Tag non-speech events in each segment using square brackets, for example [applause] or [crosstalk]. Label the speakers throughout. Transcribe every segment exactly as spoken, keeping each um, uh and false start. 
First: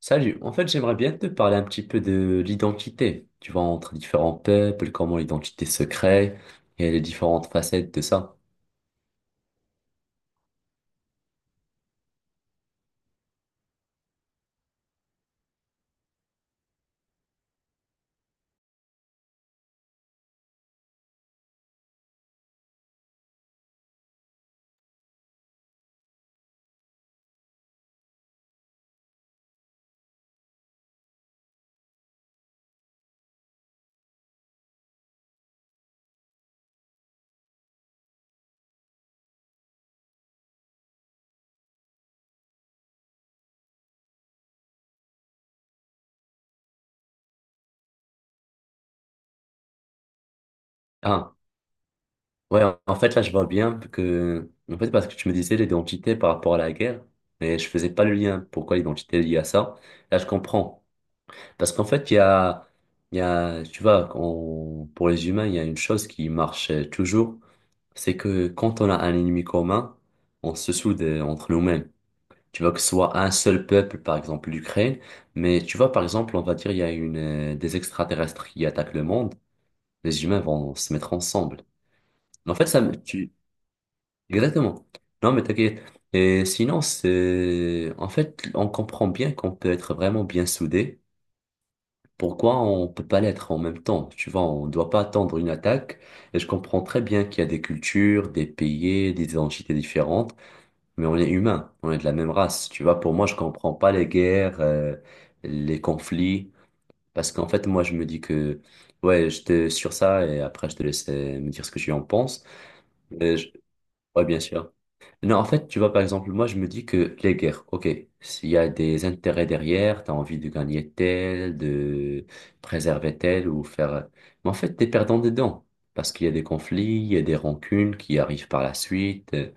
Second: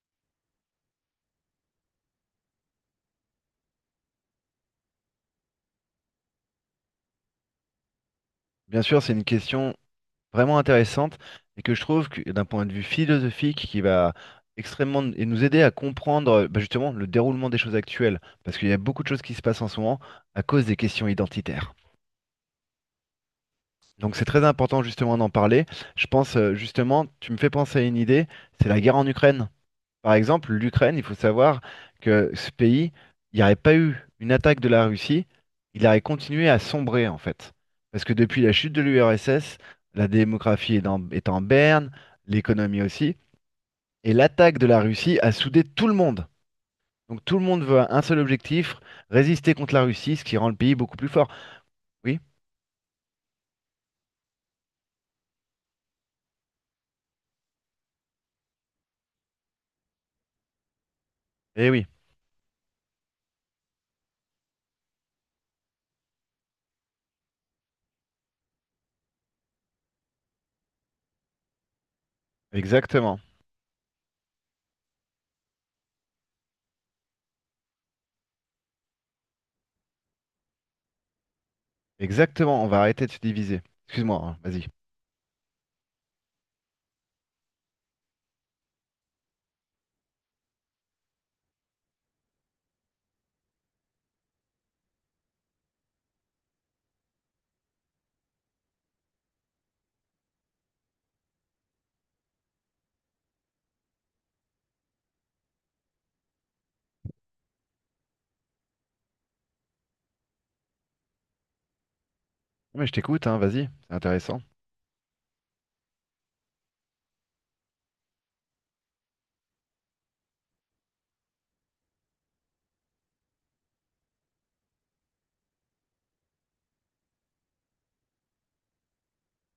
Speaker 1: Salut, en fait j'aimerais bien te parler un petit peu de l'identité, tu vois, entre différents peuples, comment l'identité se crée et les différentes facettes de ça.
Speaker 2: Bien sûr, c'est une question vraiment intéressante et que je trouve que d'un point de vue philosophique qui va extrêmement et nous aider à comprendre euh, bah, justement le déroulement des choses actuelles, parce qu'il y a beaucoup de choses qui se passent en ce moment à cause des questions identitaires. Donc c'est très important justement d'en parler. Je pense euh, justement, tu me fais penser à une idée, c'est la guerre en Ukraine. Par exemple, l'Ukraine, il faut savoir que ce pays, il n'y aurait pas eu une attaque de la Russie, il aurait continué à sombrer en fait. Parce que depuis la chute de l'U R S S, la démographie est en, est en berne, l'économie aussi, et l'attaque de la Russie a soudé tout le monde. Donc tout le monde veut un seul objectif, résister contre la Russie, ce qui rend le pays beaucoup plus fort.
Speaker 1: Ah,
Speaker 2: Oui,
Speaker 1: ouais, en en fait là je vois bien que, en fait parce que tu me disais l'identité par rapport à la guerre, mais je faisais pas le lien, pourquoi l'identité est liée à ça, là je comprends.
Speaker 2: eh
Speaker 1: Parce qu'en
Speaker 2: oui,
Speaker 1: fait il y a, il y a, tu vois, on- pour les humains il y a une chose qui marche euh, toujours, c'est que quand on a un ennemi commun, on se soude euh, entre nous-mêmes. Tu vois, que ce soit
Speaker 2: exactement.
Speaker 1: un seul peuple, par exemple l'Ukraine, mais tu vois, par exemple, on va dire, il y a une, euh, des extraterrestres qui attaquent le monde, les humains vont se mettre ensemble. En
Speaker 2: Exactement, on
Speaker 1: fait,
Speaker 2: va
Speaker 1: ça me,
Speaker 2: arrêter de se
Speaker 1: tu,
Speaker 2: diviser. Excuse-moi, hein, vas-y.
Speaker 1: exactement. Non, mais t'inquiète. Et sinon, c'est, en fait, on comprend bien qu'on peut être vraiment bien soudés. Pourquoi on peut pas l'être en même temps? Tu vois, on doit pas attendre une attaque. Et je comprends très bien qu'il y a des cultures, des pays, des identités différentes. Mais on est humain, on est de la même race. Tu vois, pour moi, je comprends pas les guerres, euh, les conflits, parce qu'en fait, moi, je me dis que, ouais, je te sur ça et après, je te laisse euh, me dire ce que tu en penses.
Speaker 2: Mais je t'écoute,
Speaker 1: Mais
Speaker 2: hein,
Speaker 1: je-
Speaker 2: vas-y, c'est
Speaker 1: Ouais,
Speaker 2: intéressant.
Speaker 1: bien sûr. Non, en fait, tu vois, par exemple, moi, je me dis que les guerres, ok, s'il y a des intérêts derrière, t'as envie de gagner tel, de préserver tel ou faire. Mais en fait, t'es perdant dedans, parce qu'il y a des conflits, il y a des rancunes qui arrivent par la suite. euh,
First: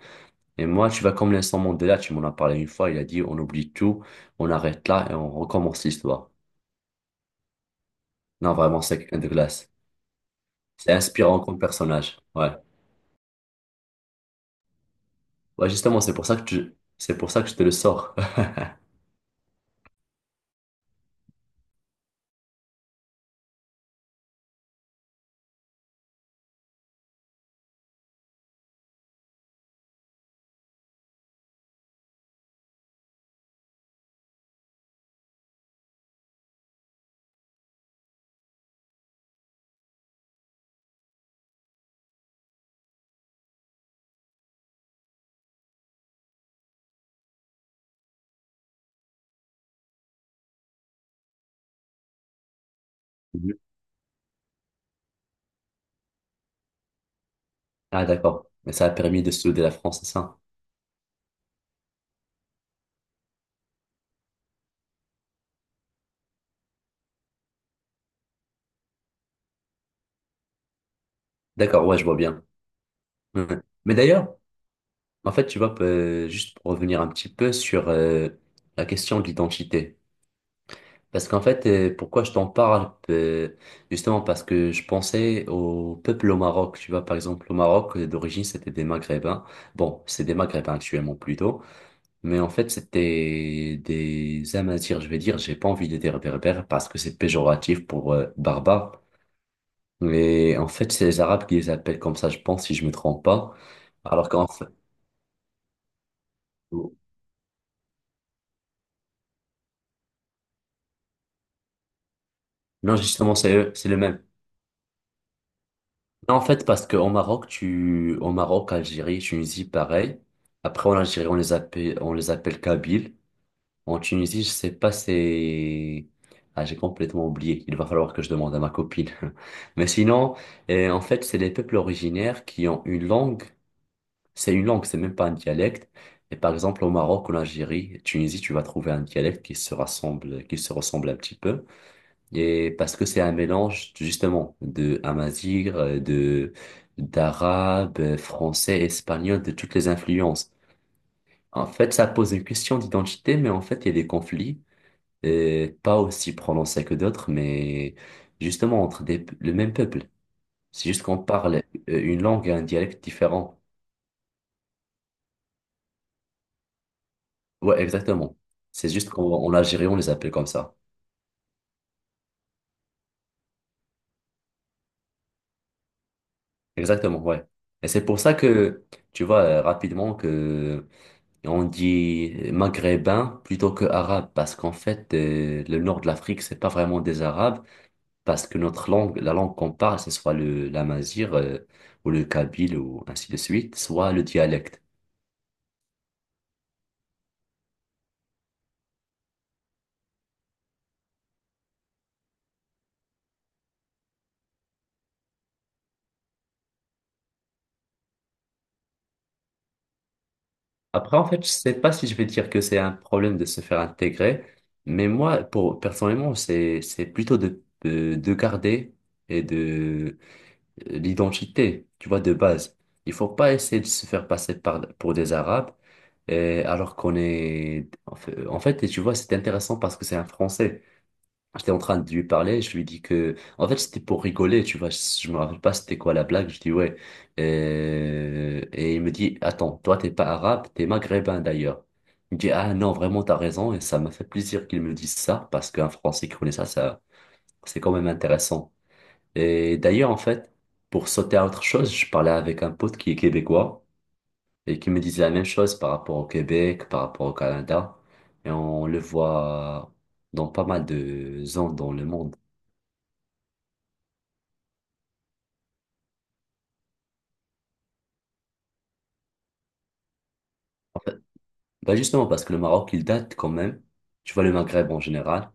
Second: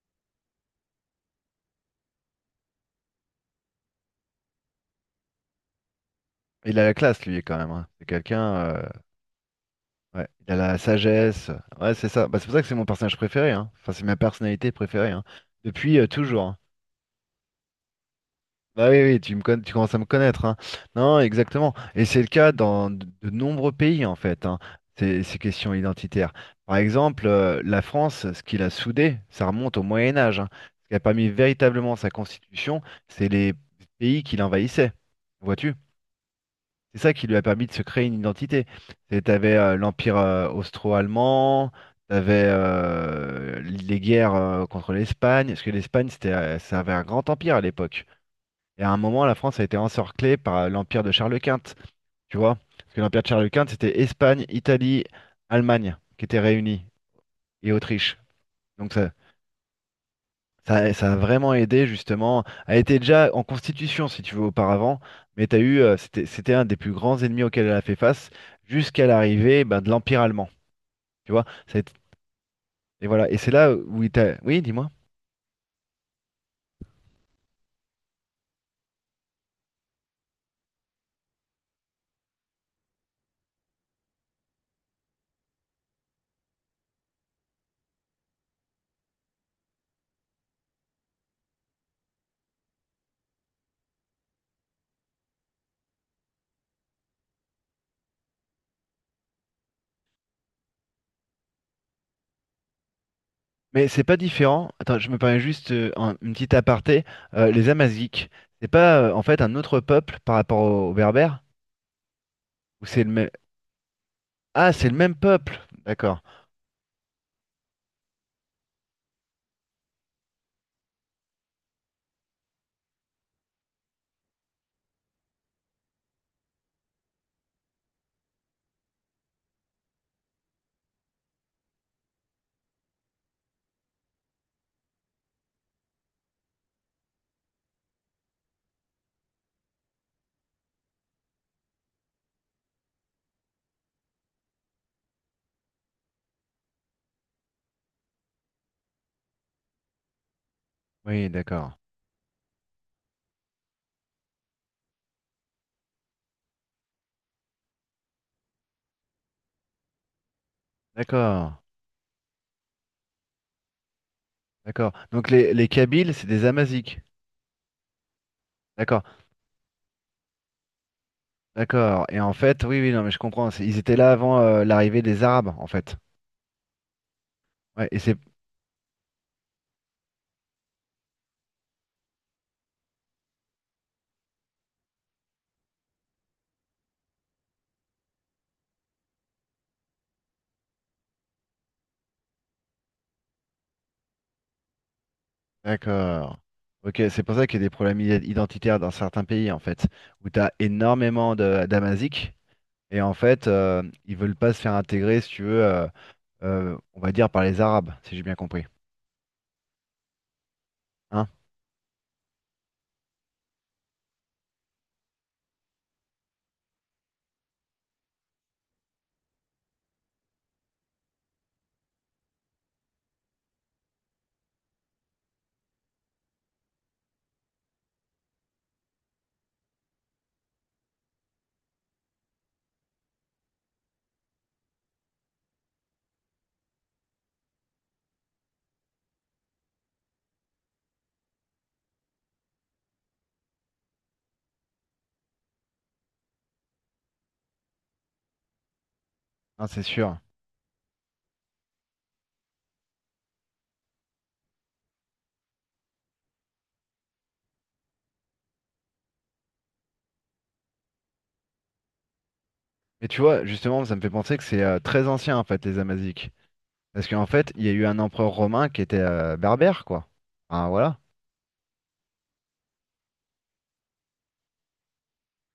Speaker 1: Et moi, tu vas comme Vincent Mandela, tu m'en as parlé une fois, il a dit on oublie tout, on arrête là et on recommence l'histoire.
Speaker 2: Il a la classe, lui, quand même, hein. C'est
Speaker 1: Non,
Speaker 2: quelqu'un.
Speaker 1: vraiment,
Speaker 2: euh,
Speaker 1: c'est quelqu'un de glace.
Speaker 2: Ouais, il a la
Speaker 1: C'est inspirant
Speaker 2: sagesse.
Speaker 1: comme
Speaker 2: Ouais, c'est
Speaker 1: personnage.
Speaker 2: ça. Bah, c'est
Speaker 1: Ouais.
Speaker 2: pour ça que c'est mon personnage préféré, hein. Enfin, c'est ma personnalité préférée, hein.
Speaker 1: Ouais,
Speaker 2: Depuis
Speaker 1: justement,
Speaker 2: euh,
Speaker 1: c'est pour ça
Speaker 2: toujours,
Speaker 1: que
Speaker 2: hein.
Speaker 1: tu, c'est pour ça que je te le sors. [laughs]
Speaker 2: Bah oui, oui, tu me connais, tu commences à me connaître, hein. Non, exactement. Et c'est le cas dans de, de nombreux pays, en fait, hein, ces, ces questions identitaires. Par exemple, euh, la France, ce qu'il a soudé, ça remonte au Moyen Âge, hein. Ce qui a permis véritablement sa constitution, c'est les pays qui l'envahissaient. Vois-tu? C'est ça qui lui a permis de se créer une identité. Et t'avais euh, l'Empire euh, austro-allemand, t'avais euh, les guerres euh, contre l'Espagne, parce que l'Espagne, c'était, euh, ça avait un grand empire à l'époque. Et à un moment, la France a été encerclée par euh, l'Empire de Charles Quint, tu vois. Parce que l'Empire de Charles
Speaker 1: Mhm.
Speaker 2: Quint, c'était Espagne, Italie, Allemagne qui étaient réunies, et
Speaker 1: Ah,
Speaker 2: Autriche.
Speaker 1: d'accord. Mais ça a
Speaker 2: Donc ça,
Speaker 1: permis de souder la France, c'est ça?
Speaker 2: ça, ça a vraiment aidé justement. Elle était déjà en constitution, si tu veux, auparavant, mais t'as eu, euh, c'était, c'était un des plus grands ennemis auxquels elle a fait face jusqu'à l'arrivée ben, de l'Empire allemand. Tu vois, ça a
Speaker 1: D'accord,
Speaker 2: été-
Speaker 1: ouais, je vois bien.
Speaker 2: et voilà. Et c'est
Speaker 1: Mhm.
Speaker 2: là
Speaker 1: Mais
Speaker 2: où il
Speaker 1: d'ailleurs,
Speaker 2: t'a. Oui, dis-moi.
Speaker 1: en fait, tu vois, euh, juste pour revenir un petit peu sur euh, la question de l'identité. Parce qu'en fait, euh, pourquoi je t'en parle, euh, justement parce que je pensais au peuple au Maroc. Tu vois, par exemple, au Maroc, euh, d'origine, c'était des Maghrébins. Bon, c'est des Maghrébins actuellement plutôt. Mais en fait, c'était des Amazirs, je vais dire. J'ai pas envie de dire berbères parce que c'est péjoratif pour euh, barbare. Mais en fait, c'est les Arabes qui les appellent comme ça, je pense, si je me trompe pas.
Speaker 2: Mais c'est pas
Speaker 1: Alors qu'en fait,
Speaker 2: différent. Attends, je me permets juste euh, un- une petite aparté. Euh, les Amazigh, c'est pas euh, en fait un autre peuple par rapport aux, aux Berbères? Ou
Speaker 1: non,
Speaker 2: c'est le même.
Speaker 1: justement, c'est eux, c'est le même.
Speaker 2: Ah, c'est le même peuple. D'accord.
Speaker 1: En fait, parce qu'au Maroc, tu, au Maroc, Algérie, Tunisie, pareil. Après, en Algérie, on les appelle, on les appelle Kabyles. En Tunisie, je sais pas, c'est, ah, j'ai complètement oublié. Il va falloir que je demande à ma copine. [laughs] Mais sinon, eh, en fait, c'est les peuples originaires qui ont une langue. C'est une langue, c'est même pas un dialecte. Et par exemple, au Maroc, en Algérie, Tunisie, tu vas trouver un dialecte qui se rassemble, qui se ressemble un petit peu. Et parce que c'est un mélange justement de amazigh, euh, de d'arabe, euh, français, espagnol, de toutes les influences.
Speaker 2: Oui,
Speaker 1: En
Speaker 2: d'accord.
Speaker 1: fait, ça pose une question d'identité, mais en fait, il y a des conflits, euh, pas aussi prononcés que d'autres, mais justement entre des, le même peuple. C'est juste qu'on
Speaker 2: D'accord.
Speaker 1: parle euh, une langue et un dialecte différent.
Speaker 2: D'accord. Donc les, les Kabyles, c'est des Amazigh.
Speaker 1: Ouais, exactement. C'est
Speaker 2: D'accord.
Speaker 1: juste qu'en en Algérie, on les appelle comme ça.
Speaker 2: D'accord. Et en fait, oui, oui, non, mais je comprends. C'est- ils étaient là avant euh, l'arrivée des Arabes, en fait.
Speaker 1: Exactement, ouais.
Speaker 2: Ouais,
Speaker 1: Et
Speaker 2: et
Speaker 1: c'est
Speaker 2: c'est.
Speaker 1: pour ça que, tu vois, euh, rapidement que on dit euh, maghrébin plutôt que arabe parce qu'en fait, euh, le nord de l'Afrique, c'est pas vraiment des arabes parce que notre langue, la langue qu'on parle, ce soit le l'amazigh euh, ou le kabyle ou ainsi de suite, soit le dialecte.
Speaker 2: D'accord. Ok, c'est pour ça qu'il y a des problèmes i- identitaires dans certains pays, en fait, où tu as énormément de d'Amaziques. Et en fait, euh, ils veulent pas se faire intégrer, si tu veux, euh, euh, on va dire par les Arabes, si j'ai bien compris.
Speaker 1: Après, en
Speaker 2: Hein?
Speaker 1: fait, je sais pas si je vais dire que c'est un problème de se faire intégrer, mais moi, pour personnellement, c'est c'est plutôt de, de de garder et de euh, l'identité, tu vois, de base. Il faut pas essayer de se faire passer par, pour des Arabes, euh, alors qu'on est... En fait, en fait, tu vois, c'est intéressant parce que c'est un Français. J'étais en train de lui parler, je lui dis que... En fait, c'était pour rigoler, tu vois, je, me rappelle pas c'était quoi la blague, je dis ouais. Euh, et il me dit, attends, toi, t'es pas arabe, t'es maghrébin d'ailleurs. Il me dit, ah non, vraiment, t'as raison, et ça m'a fait plaisir qu'il me dise ça, parce qu'un Français qui connaît ça, ça, c'est quand même intéressant.
Speaker 2: Hein,
Speaker 1: Et
Speaker 2: c'est
Speaker 1: d'ailleurs, en
Speaker 2: sûr.
Speaker 1: fait, pour sauter à autre chose, je parlais avec un pote qui est québécois et qui me disait la même chose par rapport au Québec, par rapport au Canada. Et on le voit dans pas mal de zones dans le monde.
Speaker 2: Mais tu vois, justement, ça me fait penser que c'est euh, très ancien, en fait, les Amaziques. Parce qu'en fait, il y a eu un empereur romain qui était euh, berbère, quoi. Ah, voilà.
Speaker 1: Bah justement, parce que le Maroc, il date quand même. Tu vois, le Maghreb en général,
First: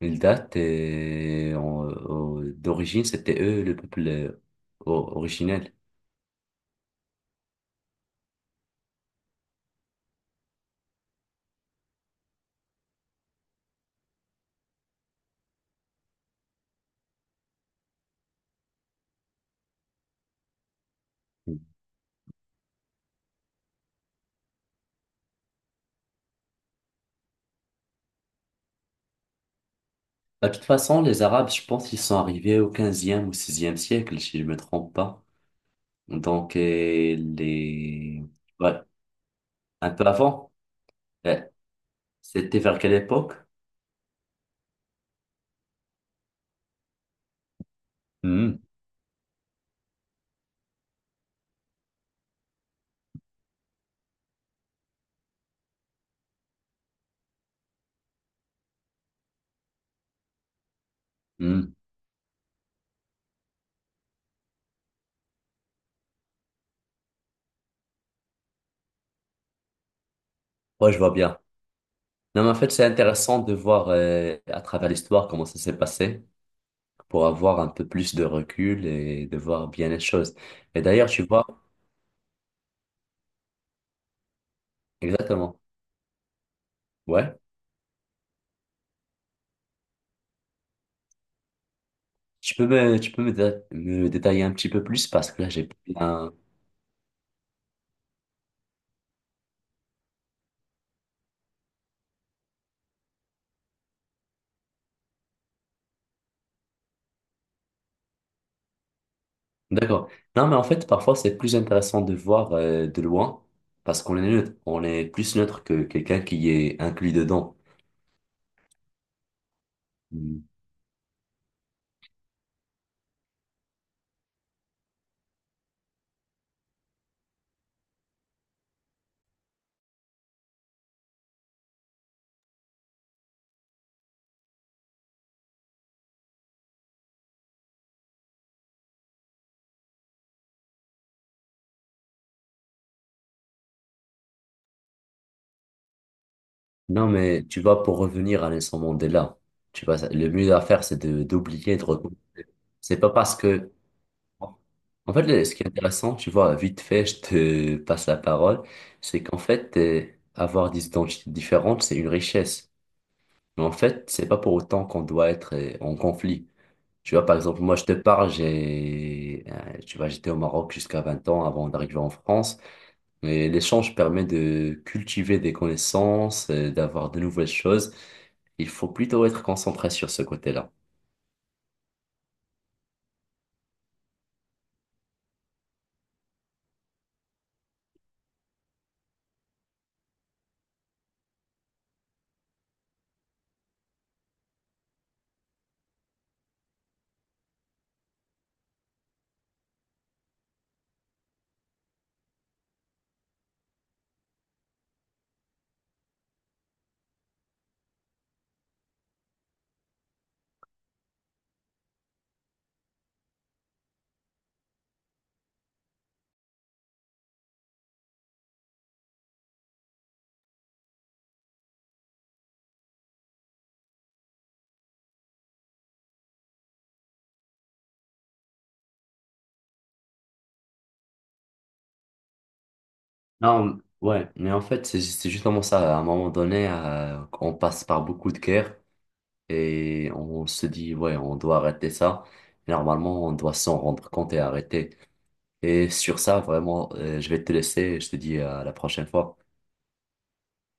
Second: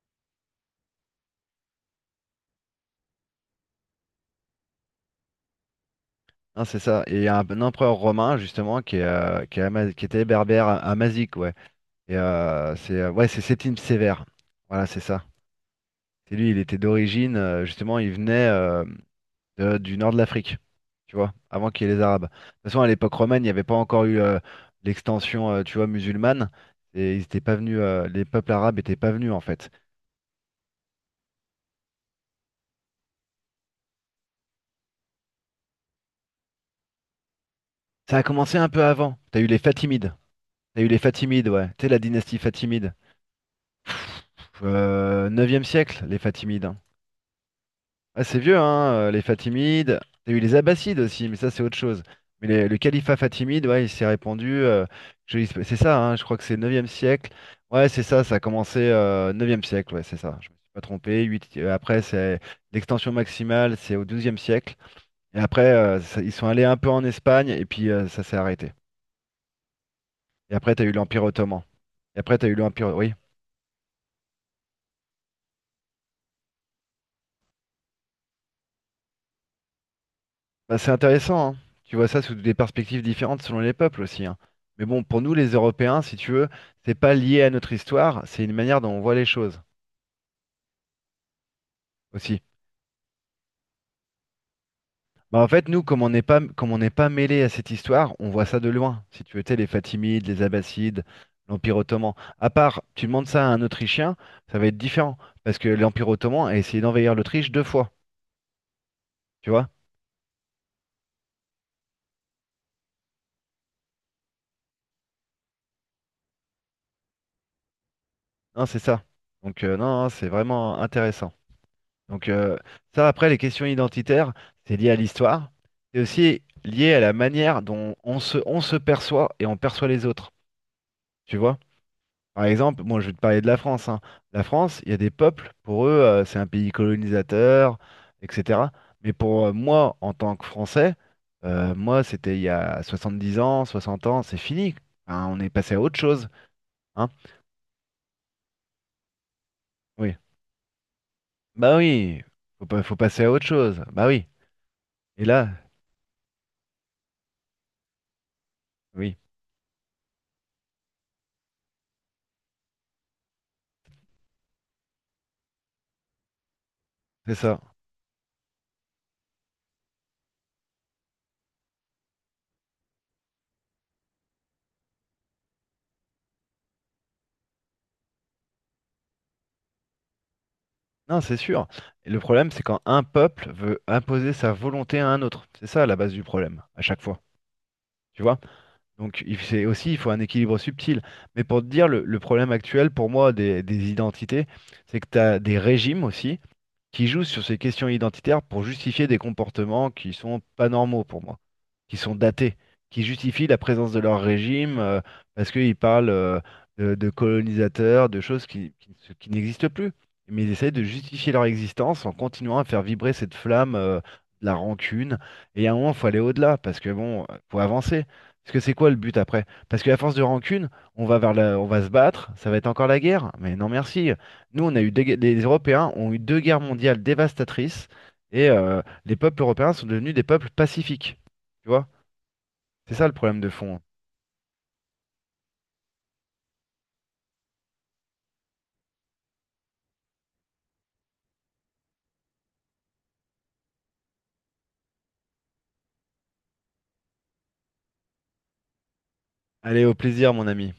Speaker 1: il date et en- au- d'origine, c'était eux le peuple euh, o- originel.
Speaker 2: Non, c'est ça. Et il y a un, un empereur romain, justement, qui, est, euh, qui, est Ama- qui était berbère, Amazique, ouais. Et euh, c'est euh, ouais, c'est Septime Sévère. Voilà, c'est ça. C'est lui, il était d'origine, euh, justement, il venait euh, de- du nord de l'Afrique, tu vois, avant qu'il y ait les Arabes. De toute façon, à l'époque romaine, il n'y avait pas encore eu euh, l'extension, euh, tu vois, musulmane. Et ils étaient pas venus, euh, les peuples arabes étaient pas venus, en fait.
Speaker 1: Bah, de toute façon, les Arabes, je pense ils sont arrivés au quinzième ou seizième siècle, si je me trompe pas. Donc, euh,
Speaker 2: Ça a
Speaker 1: les...
Speaker 2: commencé un
Speaker 1: ouais,
Speaker 2: peu avant. T'as eu les
Speaker 1: un peu
Speaker 2: Fatimides.
Speaker 1: avant.
Speaker 2: T'as eu les
Speaker 1: Euh,
Speaker 2: Fatimides, ouais. Tu sais, la dynastie
Speaker 1: C'était vers quelle
Speaker 2: Fatimide.
Speaker 1: époque?
Speaker 2: Euh, neuvième siècle, les Fatimides. Ah, c'est vieux,
Speaker 1: Hmm,
Speaker 2: hein, euh, les Fatimides. T'as eu les Abbassides aussi, mais ça, c'est autre chose. Mais les- le califat fatimide, ouais, il s'est répandu. euh, je- c'est ça, hein, je crois que c'est neuvième siècle. Ouais, c'est ça, ça a commencé euh, neuvième siècle, ouais, c'est ça. Je me suis pas trompé. Huit- euh,
Speaker 1: hmm.
Speaker 2: après, c'est l'extension maximale, c'est au douzième siècle. Et après, euh, ça- ils sont allés un peu en Espagne, et puis euh, ça s'est arrêté. Et après, t'as eu
Speaker 1: Ouais, je vois
Speaker 2: l'Empire
Speaker 1: bien.
Speaker 2: ottoman. Et après,
Speaker 1: Non,
Speaker 2: t'as
Speaker 1: mais
Speaker 2: eu
Speaker 1: en fait, c'est
Speaker 2: l'Empire. Oui,
Speaker 1: intéressant de voir euh, à travers l'histoire comment ça s'est passé pour avoir un peu plus de recul et de voir bien les choses.
Speaker 2: bah,
Speaker 1: Et
Speaker 2: c'est
Speaker 1: d'ailleurs, tu vois,
Speaker 2: intéressant, hein. Tu vois ça sous des perspectives différentes selon les peuples aussi, hein. Mais bon, pour nous les
Speaker 1: exactement.
Speaker 2: Européens, si tu veux, c'est pas
Speaker 1: Ouais.
Speaker 2: lié à notre histoire, c'est une manière dont on voit les choses aussi.
Speaker 1: Tu peux me, tu peux me, dé- Me détailler un petit peu plus parce
Speaker 2: Bah,
Speaker 1: que
Speaker 2: en
Speaker 1: là, j'ai
Speaker 2: fait,
Speaker 1: pas
Speaker 2: nous, comme on n'est
Speaker 1: bien
Speaker 2: pas, comme on n'est pas mêlé à cette histoire, on voit ça de loin. Si tu veux, tu sais, les Fatimides, les Abbassides, l'Empire ottoman. À part, tu demandes ça à un Autrichien, ça va être différent, parce que l'Empire ottoman a essayé d'envahir l'Autriche deux fois, tu vois?
Speaker 1: d'accord. Non, mais en fait, parfois, c'est plus intéressant de voir euh, de loin parce qu'on est neutre. On est plus neutre que quelqu'un qui est inclus dedans.
Speaker 2: Hein, c'est ça. Donc euh, non, non, c'est
Speaker 1: Mm.
Speaker 2: vraiment intéressant. Donc euh, ça, après, les questions identitaires, c'est lié à l'histoire. C'est aussi lié à la manière dont on se, on se perçoit et on perçoit les autres. Tu vois? Par exemple, moi, je vais te parler de la France, hein. La France, il y a des peuples, pour eux, euh, c'est un pays colonisateur, et cetera. Mais pour euh, moi, en tant que Français, euh, moi, c'était il y a soixante-dix ans, soixante ans, c'est fini. Enfin, on est passé à autre chose,
Speaker 1: Non,
Speaker 2: hein.
Speaker 1: mais tu vois, pour revenir à Nelson Mandela, tu vois, ça-
Speaker 2: Oui.
Speaker 1: le mieux à faire, c'est de
Speaker 2: Bah
Speaker 1: d'oublier, de reconnaître.
Speaker 2: oui, faut pas, faut
Speaker 1: C'est pas
Speaker 2: passer à
Speaker 1: parce
Speaker 2: autre
Speaker 1: que.
Speaker 2: chose. Bah oui.
Speaker 1: En fait,
Speaker 2: Et
Speaker 1: le-
Speaker 2: là,
Speaker 1: ce qui est intéressant, tu vois, vite fait, je te [laughs] passe la parole,
Speaker 2: oui,
Speaker 1: c'est qu'en fait, euh, avoir des identités différentes, c'est une richesse. Mais en fait, c'est pas pour autant qu'on doit être euh, en conflit. Tu vois,
Speaker 2: c'est
Speaker 1: par
Speaker 2: ça.
Speaker 1: exemple, moi, je te parle, j'ai, euh, tu vois, j'étais au Maroc jusqu'à vingt ans avant d'arriver en France. Mais l'échange permet de cultiver des connaissances, euh, d'avoir de nouvelles choses. Il faut plutôt être concentré sur ce côté-là.
Speaker 2: Non, c'est sûr. Et le problème, c'est quand un peuple veut imposer sa volonté à un autre. C'est ça la base du problème, à chaque fois. Tu vois? Donc, il- c'est aussi, il faut un équilibre subtil. Mais pour te dire, le, le problème actuel, pour moi, des, des identités, c'est que tu as des régimes aussi qui jouent sur ces questions identitaires pour justifier des comportements qui sont pas normaux pour moi, qui sont datés, qui justifient la présence de leur régime euh, parce qu'ils parlent euh, de, de colonisateurs, de choses qui, qui, ne- qui n'existent plus. Mais ils essayent de justifier leur existence en continuant à faire vibrer cette flamme euh, de la rancune. Et à un moment, il faut aller au-delà parce que bon, euh, faut avancer. Parce que c'est quoi le but après? Parce qu'à force de rancune, on va vers la- on va se battre, ça va être encore la guerre. Mais non merci, nous, on a eu des gue- les Européens ont eu deux guerres mondiales dévastatrices et euh, les peuples européens sont devenus des peuples pacifiques. Tu vois? C'est ça le problème de fond.
Speaker 1: Non, ouais, mais en fait, c'est c'est justement ça. À un moment donné, euh, on passe par beaucoup de guerres. Et on se dit, ouais, on doit arrêter ça. Normalement, on doit s'en rendre compte et arrêter. Et sur ça, vraiment, euh, je vais te laisser. Je te dis à la prochaine fois.
Speaker 2: Allez, au plaisir, mon ami.